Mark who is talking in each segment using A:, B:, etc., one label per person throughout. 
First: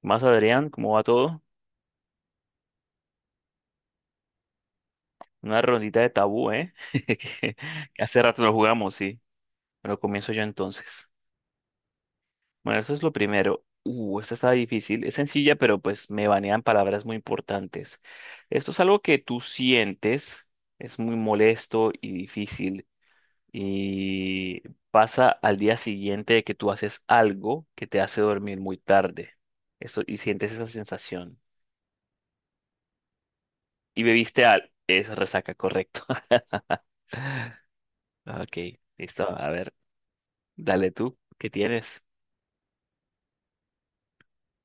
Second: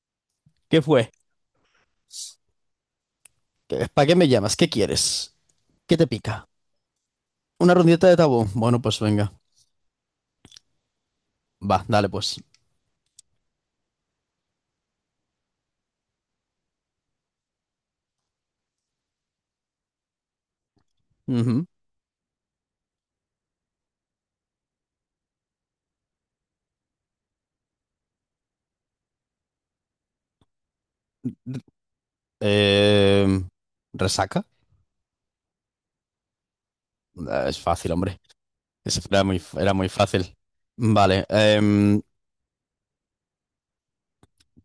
A: Más Adrián,
B: ¿Qué
A: ¿cómo va
B: fue?
A: todo?
B: ¿Para qué me llamas? ¿Qué quieres?
A: Una
B: ¿Qué
A: rondita
B: te
A: de
B: pica?
A: tabú, ¿eh? Que
B: ¿Una rondita de
A: hace rato
B: tabú?
A: no
B: Bueno,
A: jugamos,
B: pues
A: sí.
B: venga.
A: Pero comienzo yo entonces.
B: Va, dale pues.
A: Bueno, eso es lo primero. Esta está difícil. Es sencilla, pero pues me banean palabras muy importantes. Esto es algo que tú sientes, es muy
B: Ujú.
A: molesto y difícil. Y pasa al día siguiente de que tú haces algo que te hace dormir muy tarde. Eso, y sientes esa sensación.
B: Em,
A: Y bebiste
B: ¿Resaca?
A: al... Es resaca, correcto.
B: Ah,
A: Ah,
B: es fácil, hombre.
A: ok,
B: Ese
A: listo. A
B: era
A: ver,
B: muy fácil.
A: dale tú.
B: Vale.
A: ¿Qué tienes?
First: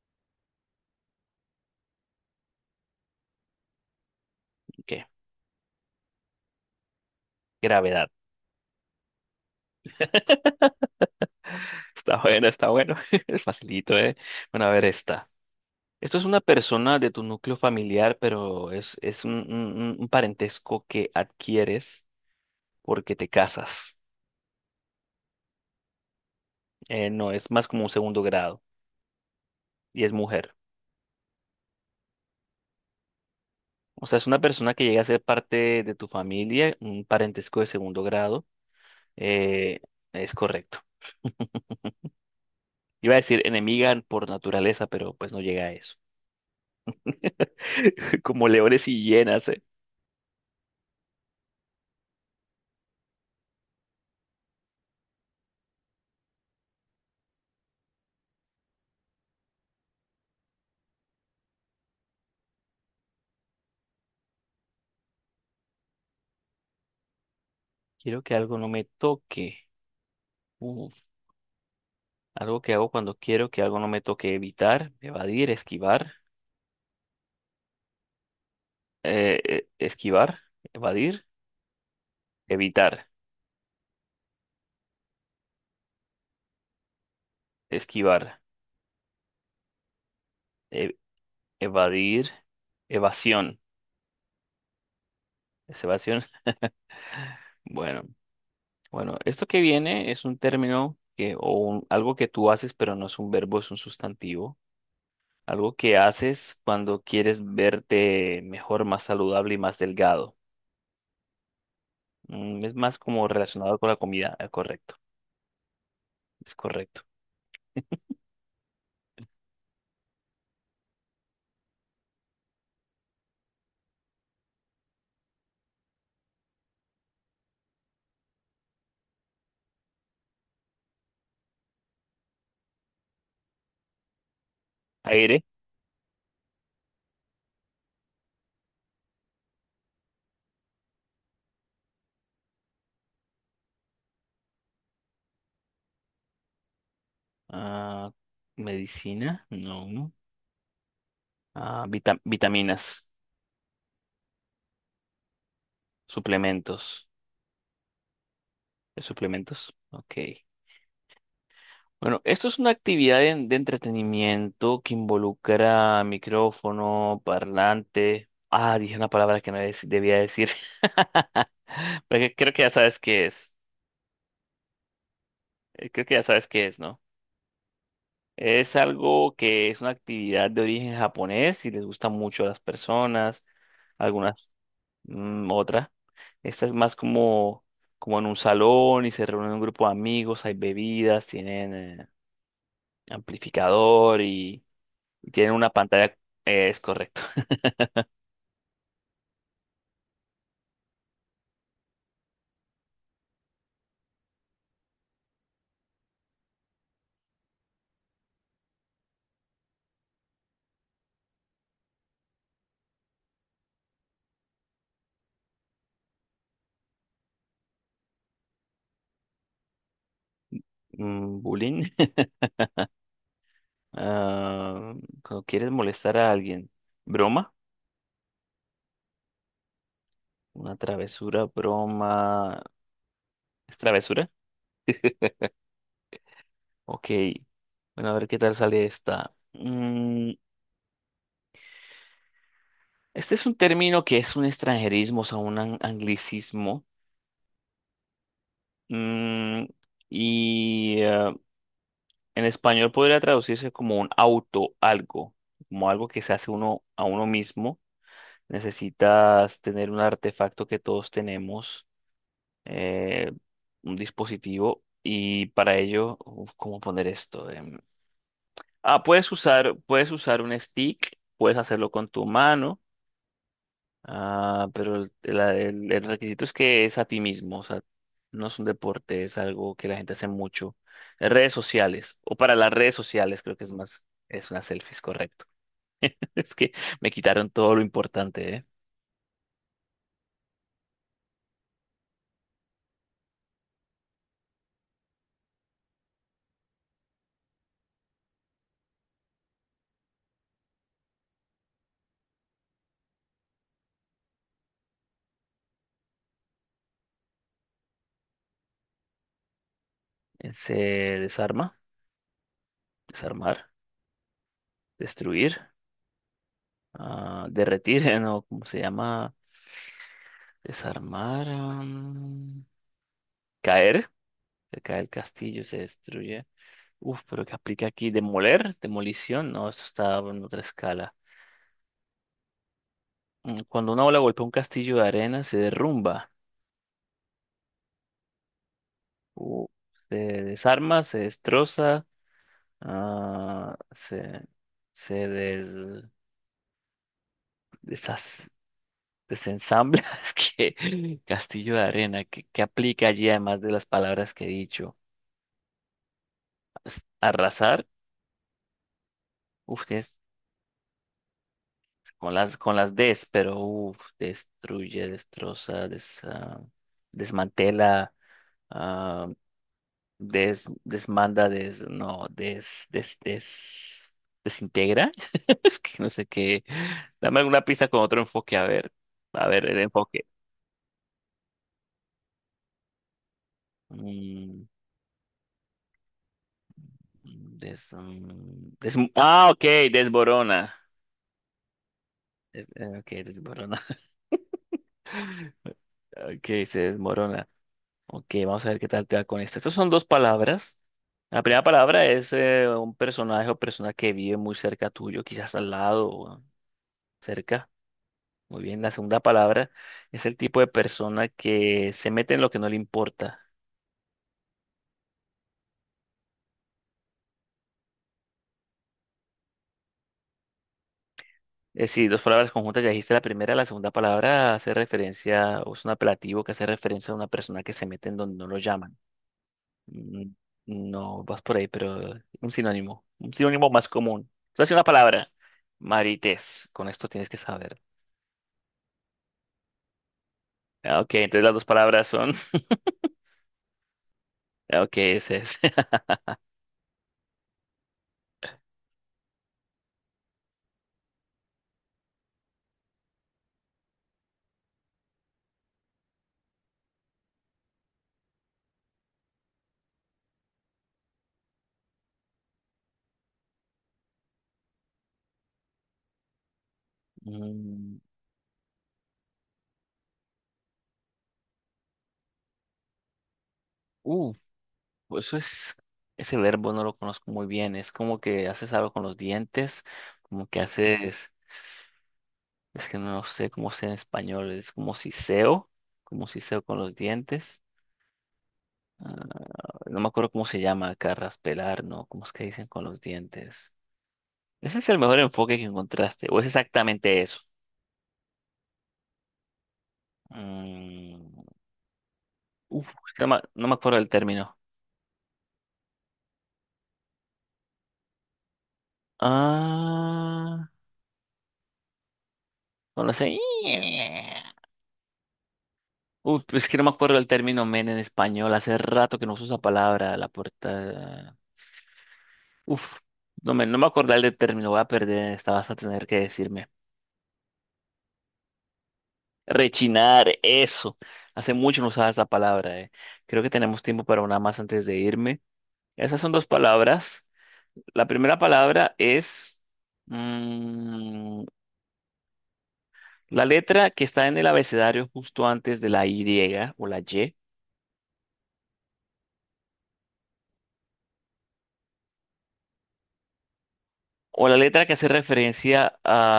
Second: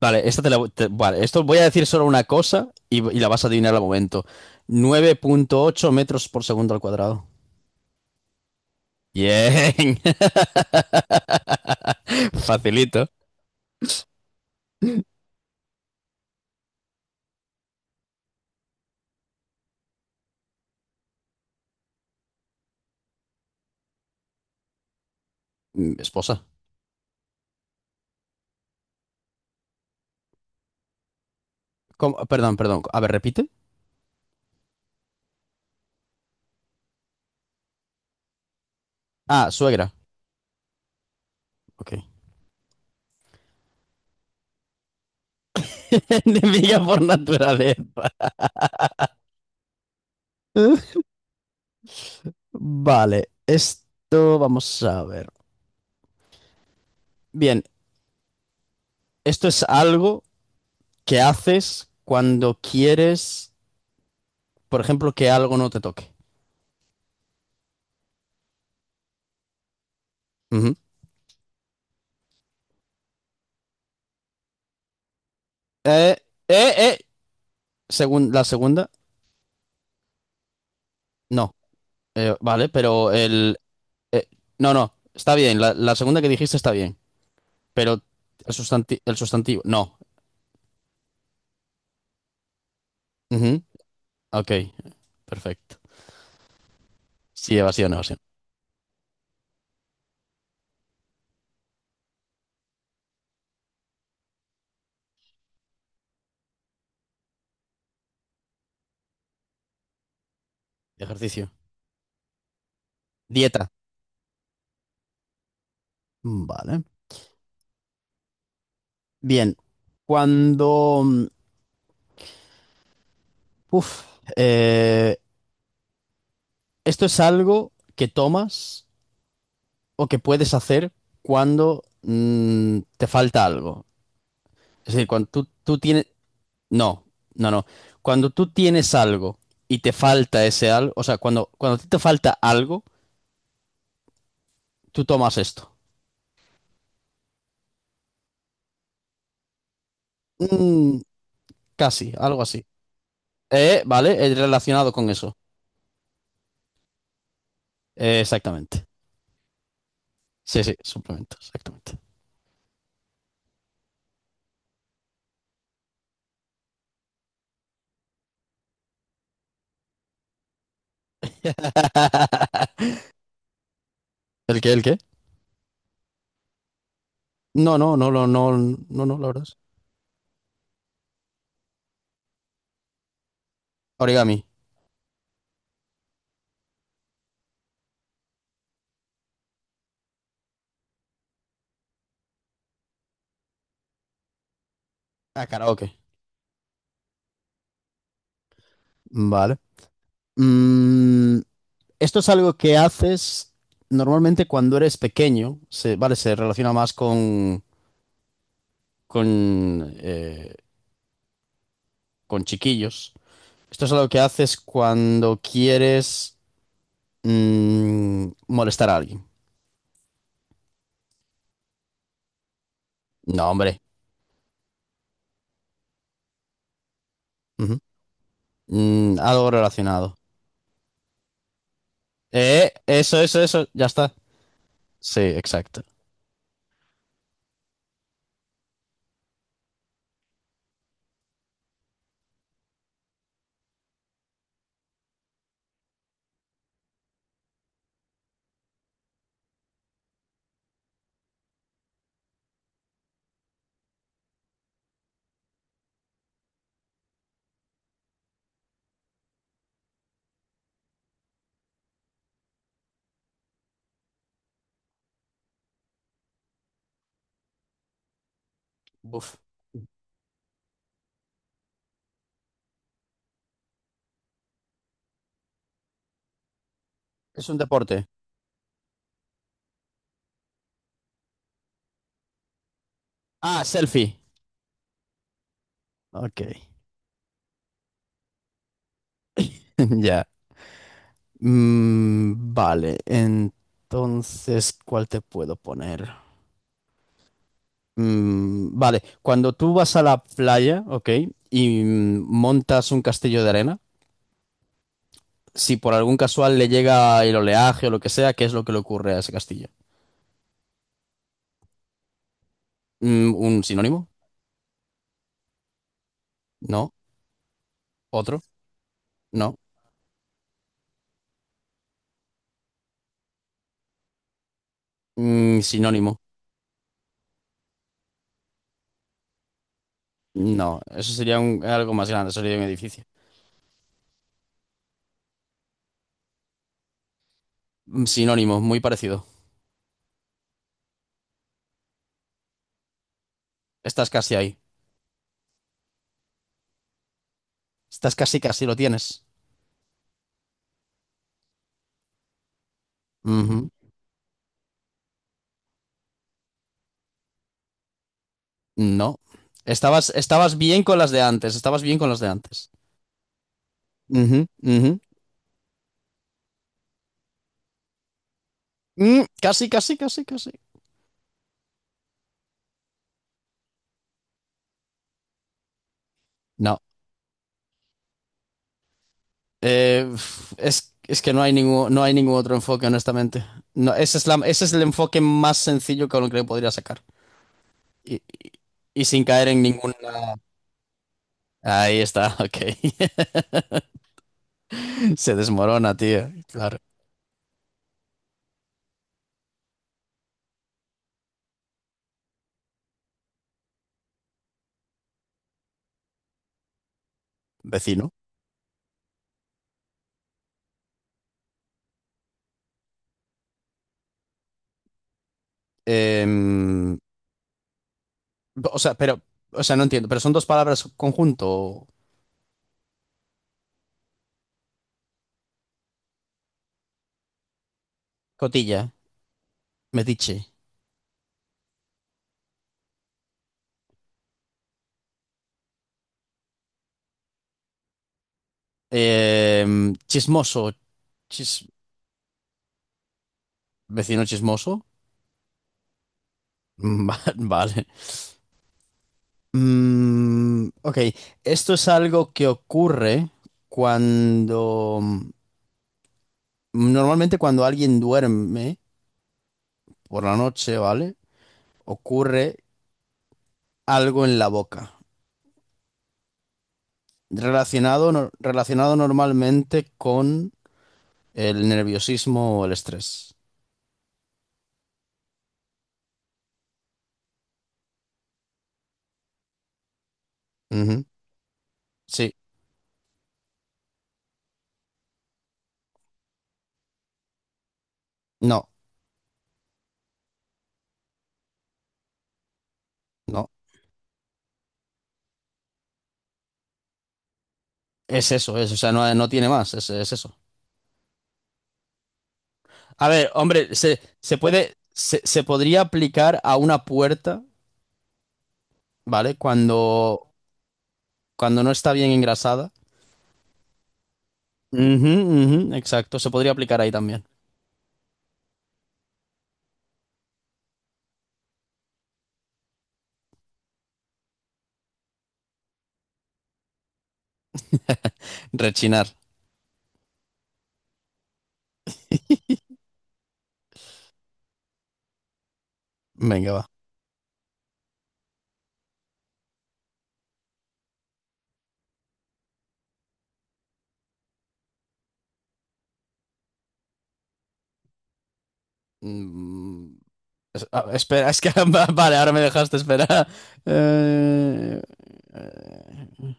B: Vale, esta te la, voy- te- vale, esto voy a decir solo una cosa y la vas a adivinar al momento.
A: ¿Qué?
B: 9,8 m/s².
A: Gravedad.
B: Bien.
A: Está bueno, está bueno.
B: Facilito.
A: Es facilito, ¿eh? Bueno, a ver esta. Esto es una persona de tu núcleo familiar, pero es un parentesco que adquieres porque te casas.
B: Esposa.
A: No, es más como un segundo grado y es mujer.
B: ¿Cómo? Perdón, perdón. A ver, repite.
A: O sea, es una persona que llega a ser parte de tu familia, un parentesco de segundo grado.
B: Ah,
A: eh,
B: suegra.
A: es correcto.
B: Ok.
A: Iba a decir enemiga por naturaleza, pero pues no llega a eso.
B: Enemiga por naturaleza.
A: Como leones y hienas, ¿eh?
B: Vale, esto vamos a ver. Bien, esto es algo que haces cuando quieres, por ejemplo, que algo no te toque.
A: Quiero que algo no me toque.
B: Ujú.
A: Uf, algo que hago cuando quiero que algo no me toque. Evitar, evadir, esquivar.
B: Eh, eh, eh. La segunda,
A: Esquivar, evadir,
B: no. Vale,
A: evitar,
B: pero el. eh, no, no, está bien. La segunda que dijiste está bien. Pero
A: esquivar,
B: el sustantivo, no.
A: e- evadir, evasión.
B: Ujú, ok, perfecto.
A: ¿Es evasión?
B: Sí, evasión,
A: Bueno,
B: evasión.
A: bueno, esto que viene es un término que, algo que tú haces, pero no es un verbo, es un sustantivo. Algo que haces cuando quieres verte mejor, más saludable y más delgado.
B: Ejercicio.
A: Mm, es más como
B: Dieta.
A: relacionado con la comida, correcto, es
B: Vale.
A: correcto.
B: Bien, cuando... mm, Uf, eh, esto es algo que tomas o que puedes hacer cuando te falta algo. Es decir, cuando
A: Aire,
B: tú tienes. No, no, no. Cuando tú tienes algo y te falta ese algo, o sea, cuando a ti te falta algo, tú tomas esto.
A: ah, medicina, no, no.
B: Mm,
A: Ah,
B: Casi, algo así.
A: vitaminas,
B: Vale, es relacionado con eso.
A: suplementos.
B: Exactamente.
A: ¿Es suplementos? Ok.
B: Sí, sí, suplemento, exactamente.
A: Bueno, esto es una actividad de entretenimiento que involucra micrófono, parlante. Ah, dije una palabra que no dec- debía decir. Porque creo que ya sabes qué es.
B: ¿El qué, el qué?
A: Creo que ya sabes qué es, ¿no?
B: No, no, no, no, no,
A: Es
B: no, no, la
A: algo
B: verdad.
A: que es una actividad de origen japonés y les gusta mucho a las personas,
B: Origami.
A: algunas, mm, otra. Esta es más como, como en un salón y se reúnen un grupo de amigos, hay bebidas, tienen amplificador y
B: Ah,
A: tienen una
B: karaoke.
A: pantalla, es correcto.
B: Vale. Mm, Esto es algo que haces normalmente cuando eres pequeño. Vale, se relaciona más con, eh, con chiquillos. Esto es algo que haces cuando quieres molestar a alguien.
A: Mm, bullying.
B: No, hombre.
A: Ah, cuando quieres molestar a alguien. Broma.
B: Ujú. Algo relacionado.
A: Una travesura, broma.
B: Eso, eso, eso.
A: ¿Es
B: Ya está.
A: travesura?
B: Sí, exacto.
A: Ok, bueno, a ver qué tal sale esta. Mm, este es un término que es un extranjerismo, o sea, anglicismo. Mm, y en español podría traducirse como un auto, algo, como algo que se hace uno a uno mismo. Necesitas tener un artefacto que todos tenemos, eh, un dispositivo, y para ello, uf, ¿cómo poner esto? Em, ah,
B: Buf.
A: puedes usar un stick, puedes hacerlo con tu mano. Ah, pero el requisito es que es a ti
B: Es un
A: mismo, o sea,
B: deporte.
A: no es un deporte, es algo que la gente hace mucho. Redes sociales, o para las redes sociales, creo
B: Ah,
A: que es más,
B: selfie.
A: es una selfie, es correcto.
B: Ok.
A: Es que me quitaron todo lo importante, ¿eh?
B: Ya. Vale, entonces, ¿cuál te puedo poner? Vale, cuando tú vas a la playa, ¿ok? Y montas un castillo de arena, si por algún casual le llega el oleaje o lo que sea, ¿qué es lo que le ocurre a ese castillo?
A: Se desarma,
B: ¿Un
A: desarmar,
B: sinónimo?
A: destruir,
B: No.
A: ah, derretir,
B: ¿Otro?
A: ¿no? ¿Cómo se llama?
B: No.
A: Desarmar, am, caer, se cae el castillo, se
B: Sinónimo.
A: destruye. Uf, pero ¿qué aplica aquí? ¿Demoler? ¿Demolición? No, eso está en otra
B: No, eso
A: escala.
B: sería algo más grande, sería un edificio.
A: Mm, cuando una ola golpea un castillo de arena, se derrumba,
B: Sinónimo, muy parecido.
A: uh, se desarma, se destroza, ah,
B: Estás casi
A: se,
B: ahí.
A: se
B: Estás casi,
A: desas-
B: casi lo tienes.
A: desensambla. Es que castillo de arena, ¿qué, qué aplica allí además de las palabras que he dicho? Arrasar,
B: No.
A: uf,
B: Estabas,
A: tienes-
B: estabas bien con las de antes, estabas bien con las de antes.
A: con las des, pero uf,
B: Ujú, ujú.
A: destruye, destroza, desmantela. ah,
B: Casi, casi, casi, casi.
A: Des, desmanda, des, no, des, des, des, desintegra. Es que no sé qué.
B: No.
A: Dame alguna pista con otro enfoque, a ver. A ver, el enfoque.
B: Es que no hay ningún otro enfoque, honestamente. No, ese es la- ese
A: Mm,
B: es el enfoque más sencillo con el que lo podría sacar.
A: des,
B: Y, y-
A: mm,
B: y sin caer
A: ah, ok,
B: en ninguna.
A: desborona.
B: Ahí está, ok.
A: Ok, desborona.
B: Se desmorona, tío.
A: Ok, se
B: Claro.
A: desmorona. Ok, vamos a ver qué tal te va con esto. Estas son dos palabras. La primera palabra es un personaje o persona que vive muy cerca tuyo, quizás al lado o cerca.
B: Vecino.
A: Muy bien, la segunda palabra es el tipo de persona que se mete en lo que no le importa.
B: Em, o sea, pero. O sea, no entiendo. ¿Pero son dos palabras conjunto?
A: Es decir, dos palabras conjuntas, ya dijiste la primera, la segunda palabra hace referencia, o es un apelativo que hace referencia a una persona que se mete en donde no lo
B: Cotilla.
A: llaman. Mm,
B: Mediche.
A: no vas por ahí, pero un sinónimo más común. Entonces, una palabra, marites, con esto tienes que saber.
B: Eh, Chismoso.
A: Ah, ok, entonces las dos
B: Chis-
A: palabras son,
B: Vecino
A: ah,
B: chismoso.
A: ok, ese es.
B: Vale. Ok, esto es algo que ocurre cuando. Normalmente cuando alguien duerme por la noche, ¿vale? Ocurre algo en la boca.
A: Mm,
B: Relacionado, relacionado normalmente con el nerviosismo o el estrés.
A: uh, pues eso es, ese verbo no lo conozco muy bien. Es como que haces algo con los dientes, como que
B: Ujú.
A: haces,
B: Sí,
A: es que no sé cómo sea en español, es como siseo con los dientes.
B: no,
A: Ah, no me acuerdo cómo se llama acá, raspelar, ¿no? ¿Cómo es que dicen con los
B: no.
A: dientes? Ese es el mejor enfoque que encontraste, o es exactamente eso.
B: Es eso, o sea, no, no tiene más, es eso.
A: Mm, uf,
B: A
A: es que
B: ver,
A: no me
B: hombre,
A: acuerdo
B: se,
A: del
B: se
A: término.
B: puede, se podría aplicar a una puerta, ¿vale? Cuando,
A: Ah,
B: cuando no está bien engrasada.
A: no lo sé.
B: Ujú, ujú, exacto, se
A: Uf,
B: podría
A: es que
B: aplicar
A: no me
B: ahí
A: acuerdo
B: también.
A: el término men en español. Hace rato que no uso esa palabra. La puerta. Uf, no me acordaba el de término. Voy a perder. Esta vas a tener que decirme.
B: Rechinar.
A: Rechinar, eso. Hace mucho no usaba esa palabra. Creo que tenemos tiempo para una más antes de irme. Esas son dos
B: Venga, va.
A: palabras. La primera palabra es mm, la letra que está en el abecedario justo antes de la Y o la Y.
B: Mm, Espera, es que vale, ahora me dejaste esperar.
A: O la
B: Eh,
A: letra que hace referencia
B: eh,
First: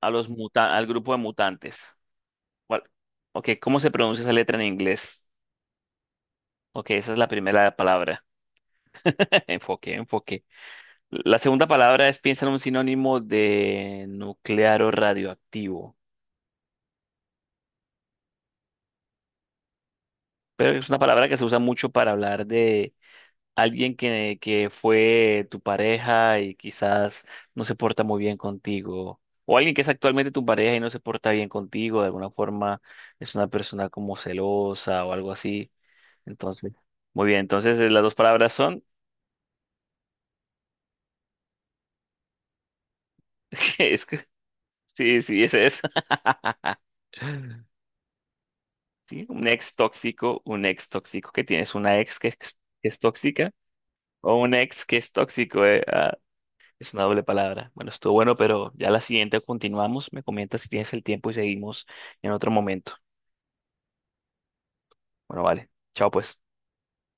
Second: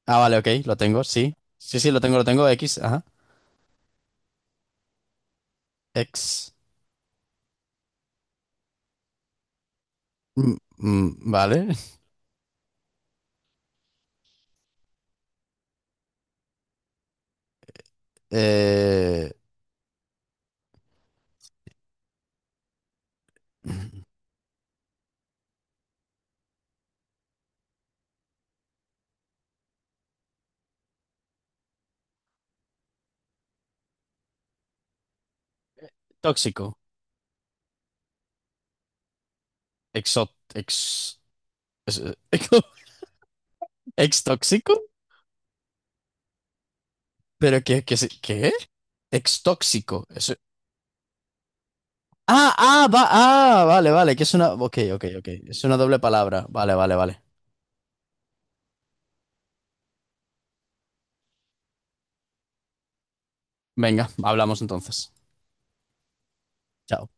A: a
B: ah,
A: los
B: vale, ok, lo
A: al
B: tengo,
A: grupo de
B: sí.
A: mutantes.
B: Sí, sí, lo tengo, lo tengo. X,
A: ¿Cuál?
B: ajá.
A: Ok, ¿cómo se pronuncia esa letra en inglés?
B: X.
A: Ok, esa es la primera palabra. Enfoque, enfoque. La segunda
B: Vale.
A: palabra es piensa en un sinónimo de nuclear o radioactivo.
B: Eh,
A: Pero es una palabra que se usa mucho para hablar de alguien que fue tu pareja y quizás no se porta muy bien contigo. O alguien que es actualmente tu pareja y no se porta bien contigo. De alguna forma es una persona como celosa o algo así. Entonces,
B: Tóxico.
A: muy bien, entonces las dos palabras son,
B: Exot. Ex. es-
A: es
B: ¿Ex
A: que,
B: tóxico?
A: sí, sí, es esa.
B: ¿Pero qué, qué, se- qué?
A: Sí,
B: ¿Ex tóxico? Eso.
A: un ex tóxico que tienes una ex que
B: Ah, ah,
A: es
B: va,
A: tóxica
B: ah, vale, vale, que es
A: o un
B: una. Ok,
A: ex que
B: ok,
A: es
B: ok. Es
A: tóxico,
B: una doble palabra. Vale,
A: es
B: vale,
A: una doble
B: vale.
A: palabra. Bueno, estuvo bueno, pero ya la siguiente continuamos. Me comentas si tienes el tiempo y seguimos en otro momento.
B: Venga, hablamos entonces.
A: Bueno, vale. Chao, pues.
B: Chao.